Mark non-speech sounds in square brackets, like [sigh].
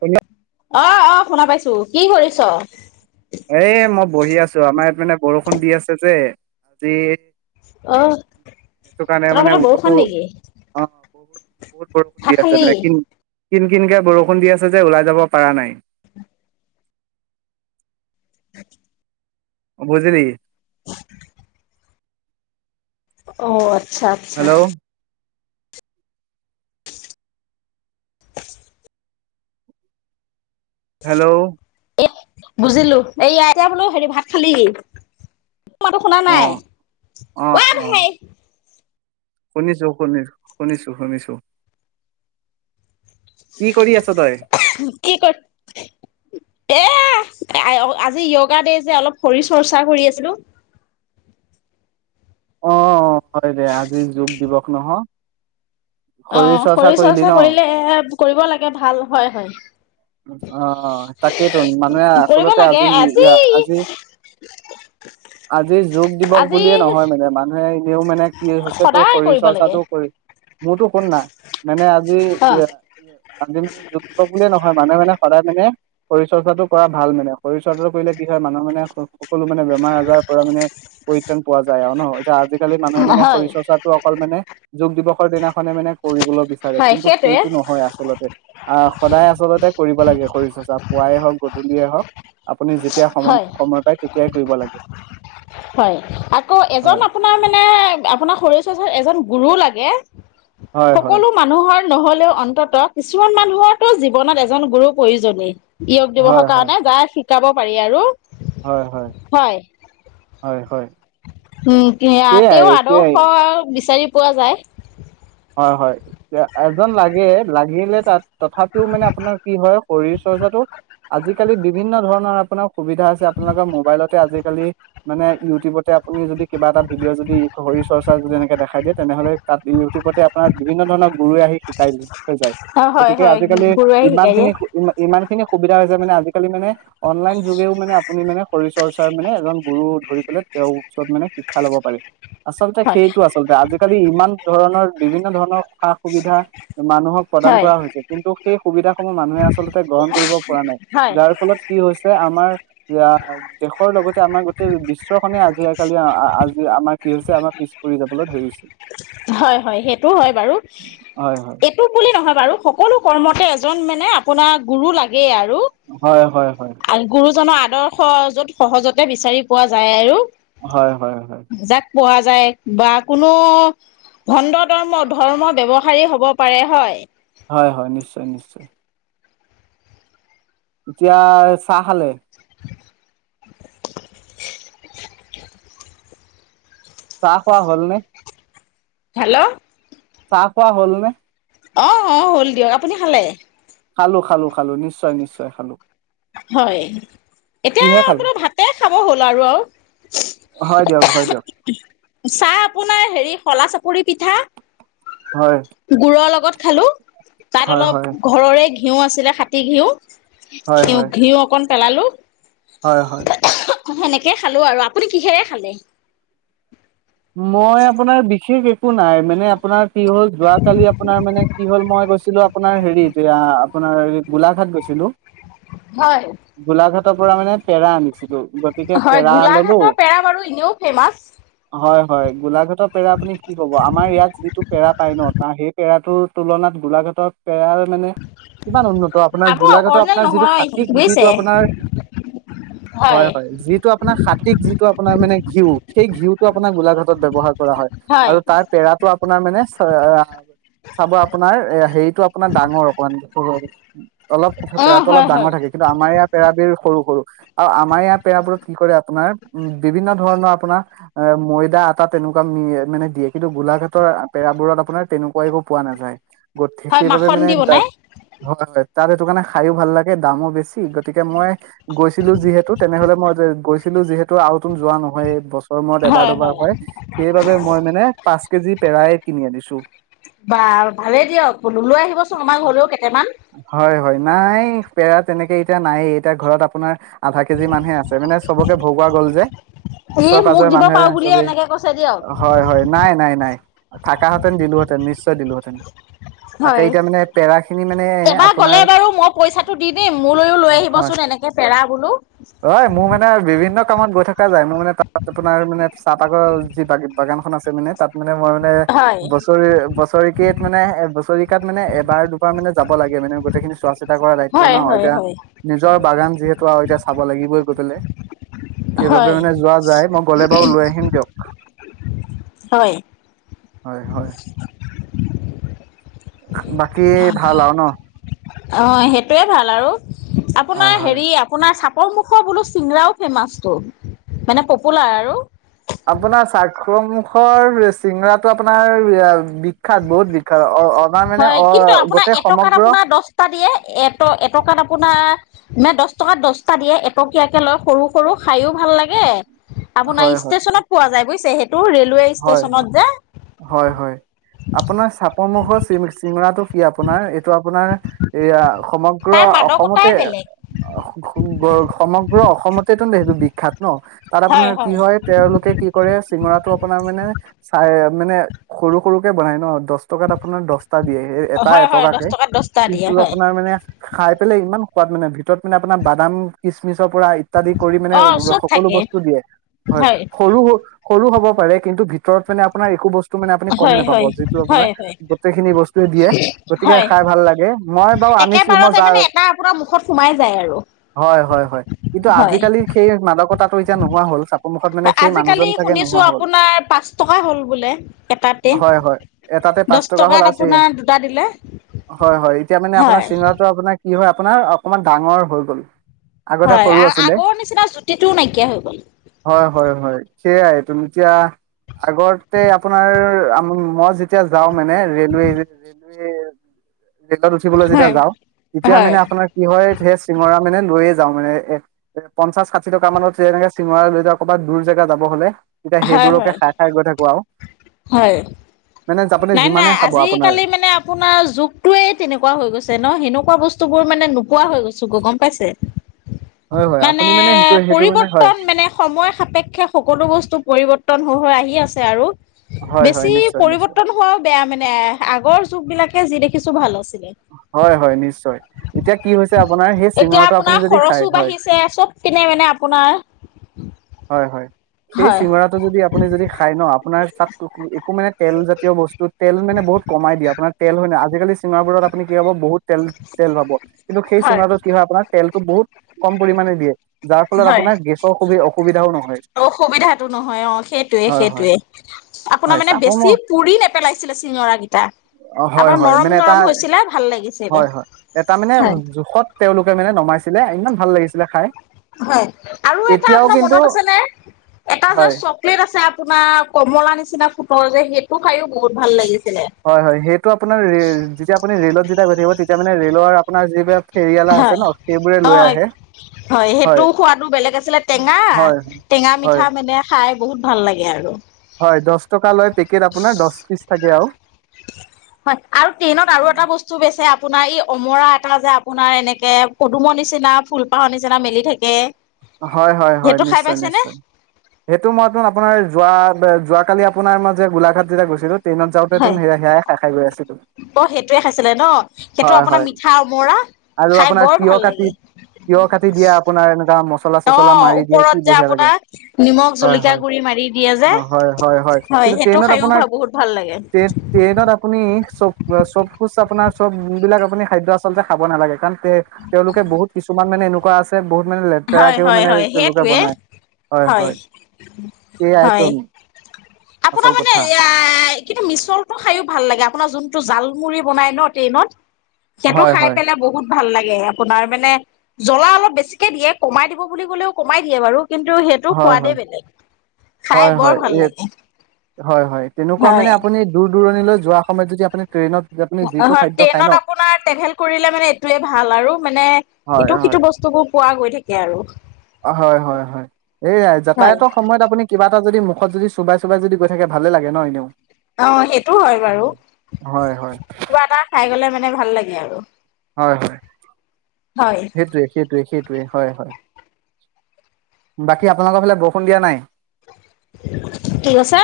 শুনি- অহ অহ শুনা পাইছো তহ কি কৰিছ? এহ মই বহি আছো আমাৰ ইয়াত মানে বৰষুণ দি আছে যে আজি অহ সেইটো কাৰণে তহঁতৰ মানে ফালে কতো বৰষুণ নেকি অহ বহুত বহুত বৰষুণ দি ভাত আছে খালি মানে কিন কিন কিনকে বৰষুণ দি আছে যে ওলাই যাব পাৰা নাই [unintelligible] বুজিলি [unintelligible] অহ আচ্ছা আচ্ছা হেল্ল' [unintelligible] হেল্ল' বুজিলো এই এতিয়া বোলো হেৰি ভাত খালি? তো মাততো শুনা অ নাই অ অহ অ হেই শুনিছো শুনি শুনিছো শুনিছো কি কৰি আছ তই কি কৰ, এহ আজি য়োগা দে যে অলপ শৰীৰ চৰ্চা কৰি আছিলো অহ অহ হয় দে আজি যোগ দিৱস ন হয় শৰীৰ চৰ্চা কৰিলি ন। আহ', কৰিব লাগে ভাল হয় হয় - অহ ', তাকেইতো মানুহে কৰিব আচলতে লাগে আজি - আজি - আজি যোগ দিৱস আজি বুলিয়ে নহয় মানে। মানুহে এনেও মানে কি হৈছে তোৰ সদায় শৰীৰ কৰিব লাগে চৰ্চাটোও কৰি মোৰতো শুন না মানে আঁহ ', আজি- অ আজি মানে যগ যুৱক বুলিয়ে নহয় মানুহে মানে সদায় মানে। শৰীৰ চৰ্চাটো কৰা ভাল মানে শৰীৰ চৰ্চাটো কৰিলে কি হয় মানুহ মানে সকলো মানে বেমাৰ আজাৰৰ পৰা মানে পৰিত্ৰাণ পোৱা যায় আৰু ন। আজি আজিকালি মানুহে মানে হয় শৰীৰ চৰ্চাটো অকল মানে যোগ দিৱসৰ দিনাখনে মানে কৰিবলৈ বিচাৰে হয় কিন্তু সেইটোৱে সেইটো নহয় আচলতে আহ', সদায় আচলতে কৰিব লাগে ।শৰীৰচ পুৱাই হওক গধূলিয়ে হওক। আপুনি যেতিয়া সম- হয় সময় পায় তেতিয়াই কৰিব লাগে হয় আকৌ এজন হয়। আপোনাৰ মানে আপোনাৰ শৰীৰ চচাত এজন গুৰু লাগে। হয়, হয়। সকলো মানুহৰ। নহলেও অন্তত কিছুমান মানুহৰতো জীৱনত এজন গুৰু প্ৰয়োজনেই। য়োগ হয়, দিৱসৰ হয়। কাৰণে যায়ে। যাব। পাৰি আৰু। হয় - হয় - হয়- হয় উম', এয়াই তেওঁও এতিয়াই আদৰ্শ বিচাৰি পোৱা যায়। হয় -হয় এজন লাগে লাগিলে তাত। তথাপিও মানে আপোনাৰ কি হয় শৰীৰ চৰ্চাটো আজিকালি বিভিন্ন ধৰণৰ। আপোনাৰ সুবিধা আছে আপোনালোকৰ মোবাইলতে আজিকালি মানে ইউটিউবতে আপুনি যদি কিবা এটা ভিডিঅ' যদি শৰ চৰ্চা যদি এনেকে দেখাই দিয়ে তেনেহ'লে তাত। আপোনাৰ বিভিন্ন ধৰণৰ গুৰুৱে আহি শিকাই থৈ যায়। অ' হয় গতিকে হয় আজিকালি গুৰুৱে ইমান শিকাই দিয়ে খিনি ইমান খিনি সুবিধা মানে আজিকালি মানে অনলাইন যুগেও মানে আপুনি মানে শৰীৰ চৰ্চা মানে এজন গুৰু ধৰি পেললে তেওঁৰ ওচৰত মানে শিক্ষা লব পাৰি। আচলতে হয় সেইটো আচলতে আজিকালি ইমান ধৰণৰ। বিভিন্ন ধৰণৰ সা সুবিধা মানুহক প্ৰদান হয় কৰা হৈছে কিন্তু সেই সুবিধা। মানুহে আচলতে গ্ৰহণ কৰিব পৰা নাই হয় যাৰ ফলত কি হৈছে আমাৰ। যে দেশৰ লগতে আমাৰ গোটেই বিশ্ব নে আজি কালি আজ যে আমাৰ কি হৈছে আমাৰ পিছ পৰিৰি যাবলৈ ধৰিছিল। হয়- হয় সেইটো হয় বাৰু হয় হয় এইটো বুলি নহয় বাৰু। সকলো কৰ্মতে এজন মানে আপোনাৰ গুৰু লাগে আৰু, হয় হয় হয় গুৰুজননৰ আদৰ্শ য'ত সহজতে বিচাৰি পোৱা যায় আৰু হয়-হয়-হয়। যাক পোৱা যায়, বা কোনো ভণ্ড ধৰ্ম, ধৰ্ম ব্য্ৱসায়ী হব পাৰে হয় হয়-হয়, নিশ্চয়-নিশ্চয়। এতিয়া চাহ খালে? [inaudible] চাহ খোৱা হ'ল নে? হেল্ল' চাহ খোৱা হল নে? অঁ অ হ'ল দিয়ক। আপুনি খালে? খালো-খালো-খালো, নিশ্চয়-নিশ্চয়, খালো। হয়, এতিয়া কিহে খালো আপোনা ভাতে খাব হ'ল আৰু আও। হয় দিয়ক, হয় দিয়ক। পুৰি পিঠা, হয় গুৰ লগত হেল্ল' তাত হয় অলপ, হয় ঘৰৰে ঘিউ আছিলে, সাতী ঘিউ হয় সিও, হয় ঘিও অকণ পেলালোঁ। হয় হয়। সেনেকে খালো আৰু, আপুনি কিহেৰে খালে? মই আপোনাৰ বিশেষ এক কো নাই, মানে আপোনাৰ কি হ'ল, যোৱাকালি আপোনাৰ মানে কি হ'ল, মই গৈছিলো আপোনাৰ হেৰি, এতিয়া আপোনাৰ গোলাঘাট গৈছিলো হয়। গোলাঘাটৰ পৰা মানে পেৰা আনিছে হয়, গোলাঘাটৰ পেৰা বাৰু এনেও ফেমাচ। হয় হয়, গোলাঘাটৰ পেৰা আপুনি কি ক'ব আমাৰ, ইয়াত যিটো পেৰা পায় ন, তাৰ সেই পেৰাটোৰ তুলনাত গোলাঘাটত পোৰ মানে, কিমান উন্নত, আপোনাৰ আকৌ গোলাঘাটৰ অৰিজিনেল আপোনাৰ যিটো নহয় হাতীক, যিটো বুজিছে আপোনাৰ, হয় হয়, যিটো আপোনাৰ হাতীক, যিটো আপোনাৰ মানে ঘিউ সেই ঘিউ আপোন গোলাঘাটত ব্যৱহাৰ কৰা হয় আৰু তাৰ পেৰাটো আপোনাৰ মানে চাব আপোনাৰ হেৰিতটো আপোনাৰ ডাঙৰ অকণমান সৰু অলপ অ', পেৰাতটো অলপ হয়, হয়, ডাঙৰ থাকে কিন্তু আমাৰ ইয়াৰ পেৰা বিৰ সৰু সৰু আৰু আমাৰ ইয়াৰ পেৰাবোৰত কি কৰে আপোনাৰ উ বিভিন্ন ধৰণৰ আপোনাৰ এ ময়দা আটা তেনেকুৱা মানে দিয়ে কিন্তু গোলাঘাটৰ পেৰাবোৰত আপোনাৰ তেনেকুৱাই একো পোৱা নাযায় গঠ হয়, সেইবাবে মাখন মানে দি দাগ বনাই হোৱা হয় [unintelligible] তাত সেইটো কাৰণে খায়ো ভাল লাগে দামো বেছি গতিকে মই গৈছিলো যিহেতু তেনেহলে মই গৈছিলো যিহেতু আৰু তুন যোৱা নহয় মৰত এবাৰ দুবাৰ হয় সেইবাবে মই মানে পাঁচ কেজি পেৰা কিনি আনিছো বা ভালেই দিয়ক বোলো লৈ আহিবচোন আমাৰ ঘৰলৈও কেইটামান। হয় হয় নাই পেৰা তেনেকে এতিয়া নায়েই এতিয়া ঘৰত আপোনাৰ আধা কেজি মানুহে আছে মানে চবকে ভগুৱা গ'ল যে ই ওচৰে মোক পাজৰে দিব পাৰো মানুহে বুলিয়ে চবেই এনেকে কৈছে দিয়ক। ।হয় হয় নাই নাই নাই থাকা হেতেন দিলোহেতেন নিশ্চয় দিলোহেতেন। হয় এবাৰ আপোনাৰ গলে বাৰু মই পইচাটো দি দিম মোলৈও লৈ হয় আহিবচোন এনেকে পেৰা বোলো হয় মোৰ মানে বিভিন্ন কামত গৈ থকা যায় মই মান তাত আপোনাৰ মানে চাহপাগৰ যি বাগান খখন আছে মানে তাত মানে মে মই মানে হয়, বছৰি বছৰিকেই মানে এ বছৰিকাত মানে এবাৰ দুবাৰ মানে যাব লাগে মানে গোটেইখিনি চোৱা চা কৰা দায়িত্ব হয়, ন হয়, এতিয়া হয়, নিজৰ বাগান যিহেতু আৰু এতিয়া চাব লাগিবই ক পে সেইবাবে হয়, মানে যোৱা যাই মই গ'লে বাৰু লৈ আহিম দিয়ক হয়। হয় হয়। বাকী ভাল আৰু ন অ সেইটোৱে ভাল আৰু হয় আপোনাৰ হয় হেৰি আপোনাৰ চ অমুখৰ বোলো চিংৰাও ফেমাচটো মানে পপুলাৰ আৰু আপোনাৰ চাকংখৰ মুখৰ চিঙৰাটো আপোনাৰ বি হয় কিন্তু আপোনাৰ গোটেই এটকাত সমগ্ৰ আপোনাৰ দহটা দিয়ে এট এটকাত আপোনাৰ ম দহ টকাত দহটা দিয়ে এটকীয়াকে লৈ সৰু সৰু খায়ো ভাল লাগে আপোনাৰ হয় হয় ষ্টেচনত পোৱা যায় বুজছ চেহেত হয় হয় হয় আপোনাৰ মখৰ চিমৰাটো কি আপোনাৰ এইটো আপোনাৰ এইয়া সমগ্ৰ তাৰ ক অসমতে মাদকতাই বেলেগ সমগ্ৰ, পুৰা অসমতেতো মে সেইটো বিখ্যাত ন তাত আপোনাৰ কি হয় তেওঁলোকে কি কৰে চিঙৰাতটো। মানে চ মানে সৰু-সৰুকে বনাই ন। দচ টকাত আপোনাৰ দহটা দিয়ে এটা হয় হয় দহ এটকাকে টকাত দহটা কিন্তু দিয়ে হয় আপোনাৰ মানে খাই পেলাই ইমান, কোৱাত মানে ভিতৰত মানে আপোনাৰ বাদাম কিচমিচ। পৰা ইত্যাদি কৰি মানে অ চব সকলো থাকে বস্তু দিয়ে হয় সৰু। সৰু হ'ব। পাৰে কিন্তু ভিতৰত মানে আপোনাৰ একো বস্তু। গোটেই টো হয় মানে হয় যিটো মানে অপোনাৰ হয় হয় গোটেই খিনি বস্তুয়ে দিয়ে, গতিকে হয় খাই ভাল লাগে মই বাৰু আনিছো মই আনিছো, মই একেবাৰতে যাওঁ মানে এটা আপোনাৰ মুখত সোমাই যায় আৰু হয়-হয়-হয়। কিন্তু আজি হয় কালি সেই মাদকটা। তাতো এতিয়া নোহোৱা হল। সন্মুখত সেই আজিকালি মানুহজন চাগে শুনিছো নোহোৱা হল। আপোনাৰ পাঁচ টকা হ'ল বোলে, এটাতে হয় হয় এটাতে পাঁচ দছ টকা হ'ল টকাত আৰু চি আপোনাৰ দুটা দিলে হয় হয় এতিয়া মানে আপোনাৰ হয়। চিঙৰাটো আপোনাৰ কি হয় আপোনাৰ, অকমান ডাঙৰ হৈ গ'ল। আগতে হয় সৰু আৰু আছিলে আগৰ নিচিনা জুতিটোও নাইকিয়া হৈ গ'ল। সেইয়াই তুমি এতিয়া, আগতে আপোনাৰ আম, মই যেতিয়া যাওঁ মানে, ৰেলৱে-ৰেলৱে ৰে'লত উঠিবলে যেতিয়া হয় যাওঁ, তেতিয়া হয় মানে আপোনাৰ কি হয় সেই চিঙৰা মানে লৈয়ে যাওঁ মানে, এ-পঞ্চাশ ষাঠি টকা মানত এনেকে চিঙৰা লৈ যাওঁ ক'ৰাবাত দূৰ জেগা যাব হ'লে। তেতিয়া হয় সেইবোৰকে হয় খাই-খাই গৈ থাকো আৰু। হয়। মানে আপুনি যিমানে নাই-নাই, খাব আপোনাৰ আজিকালি মানে আপোনাৰ যুগটোৱে তেনেকুৱা হৈ গৈছে ন, সেনেকুৱা বস্তুবোৰ মানে নোহো হোৱা হৈ গৈছো-গ, গম পাইছে? হয় হয় মানে, আপুনি সেইটো সেইটো মানে হয় পৰিবৰ্তন মানে সময় সাপেক্ষে সকলো বস্তু পৰিবৰ্তন হৈ-হৈ আহি কি আছে আৰু? হয়-হয়, বেছি নিশ্চয়-নিশ্চয়। পৰিৱৰ্তন হোৱাও বেয়া মানে, আগৰ যুগবিলাকেই যি দেখিছো ভাল আছিল। হয় হয় নিশ্চয় এতিয়া কি হৈছে আপোনাৰ সেই এতিয়া চিঙৰাটো আপুনি আপোনাৰ যদি খাই খৰচো হয় বাঢ়িছে, চব পিনে মানে আপোনাৰ হয়-হয়। সেই হয় চিঙৰাটো যদি আপুনি যদি খাই ন, আপোনাৰ তাত একো মানে তেলজাতীয় বস্তু তেল মানে বহুত কমাই দিয়ে আপোনাৰ তেল হয় না অ' আজিকালি চিংৰাবোৰত আপুনি কি পাব, বহুত তেল-তেল পাব, কিন্তু সেই চিংৰাটোত কি হয় আপোনাৰ, তেলতো বহুত কম পৰিমাণে দিয়ে। যাৰ ফলত আপোনাৰ গেছৰ অসুবিধ-অস সুবিধাও ন অ সুবিধাটো নহয় অ', সেইটোৱে হয় হয় সেইটোৱে, আপোনাৰ হয় মানে চাব মোৰ বেছি পুৰি নেপেলাইছিলে চিঙৰাকেইটা, অ হয় আপোনাৰ হয় নৰম মানে এটা নৰম হৈছিলে, ভাল লাগিছিলে, হয় হয় এটা মানে হয়। জোখত তেওঁলোকে মানে নমাইছিলে ইমান ভাল লাগিছিলে খাই। হয়, আৰু এটা এতিয়াও আপোনাৰ কিন্তু মনত আছেনে, এটা যে হয় চকলেট আছে আপ আপোনাৰ, কমলা নিচিনা ফুতৰ যে সেই হয় হয়, সেইটো আপোনাৰ ৰে'-ৰে' যেতিয়া আপুনি ৰে'লত যেতিয়া গৈ থাকিব তেতিয়া মানে ৰে'লৰ আপোনাৰ যিবিলাক ফেৰিয়ালা আছে হয় ন সেইবোৰে লৈ অ', আহে হয় সেইটো সোৱাদো বেলেগ আছিলে, টেঙা, হয় টেঙা হয় মিঠা মানে খাই বহুত ভাল লাগে এই আৰু। খাই দিয়ে আৰু। হয়, আৰু ট্ৰেইনত আৰু এটা বস্তু বেছে- আপোনাৰ ই অমৰা এটা যে আপোনাৰ এনেকে পদুমৰ নিচিনা ফুলপাহৰ নিচিনা মেলি থাকে। হয় হয় হয় সেইটো খাই নিশ্চয় পাইছে নে? নিশ্চয় সেইটো মই আপোনাৰ যোৱা যোৱ কালি আপোনাৰ মই যে গোলাঘাট যেতিয়া গৈছিলো দিনত যাওঁতে হয় সেয়াই খায় খায় গৈ আছিলো অ সেইটোয়ে খাইছিলে ন সেইটো হয় আপোনাৰ হয় মিঠা অমৰা আৰু খাই আপোনাৰ বৰ ভাল লাগে তিয়হ কাটি দিয়ে এনেকুৱা মছলা অ চছলা মাৰি দিয়ে কি ওপৰত যে বঢ়িয়া লাগে আপোনাৰ নিমখ হয় জলকীয়া হয় গুৰি মাৰি দিয়ে অ হয় হয় যে হয় কিন্তু সেইটো ট্ৰেইনত আপোনাৰ খাইও বহুত ভাল লাগে ট্ৰেইন ট্ৰেইনত আপুনি চব চবকুচ আপোনাৰ চব বিলাক আপুনি খাদ্য আচলতে খাব নালাগে কাৰণ তেওঁলোকে বহুত কিছুমান মানে এনেকুৱা আছে বহুত মানে হয় লেতেৰাকেও হয় মানে হয় তেওঁলোকে সেইটোৱে বনায় হয় হয় এইয়াইতো আপোনাৰ আচল মানে কথা কিন্তু মিছলটো খাইয়ো ভাল লাগে আপোনাৰ যোনটো জালমুৰি বনাই ন ট্ৰেইনত সেইটো হয় খাই হয় পেলাই বহুত ভাল লাগে আপোনাৰ মানে জ্বলা অলপ বেছিকে দিয়ে কমাই দিব বুলি ক'লেও কমাই দিয়ে বাৰু কিন্তু সেইটো হয় সোৱাদেই বেলেগ খাই বৰ ভাল লাগে হয় তেনেকুৱা মানে হয় আপুনি দূৰ দূৰণিলৈ যোৱাৰ সমত যদি আপুনি ট্ৰেইনত আপুনি যিটো হয় খাদ্য খায় ন ট্ৰেইনত আপোনাৰ ট্ৰেভেল কৰিলে মানে হয় এইটোৱে ভাল আৰু মানে হয় ইটো সিটো বস্তুবোৰ পোৱা গৈ থাকে আৰু হয় হয় হয় এই যাতায়াতৰ সময়ত আপুনি কিবা এটা যদি মুখত যদি চুবাই চুবাই যদি গৈ থাকে ভালে লাগে ন এনেও অ সেইটো হয় বাৰু হয় হয় কিবা এটা খাই গ'লে মানে মানে ভাল লাগে আৰু হয়, হয়। হয় সেইটোৱে, সেইটোৱে, সেই সেইটোৱে, হয়, হয়। বাকী আপোনালোকৰ ফালে বৰষুণ দিয়া নাই। কি কৈছে?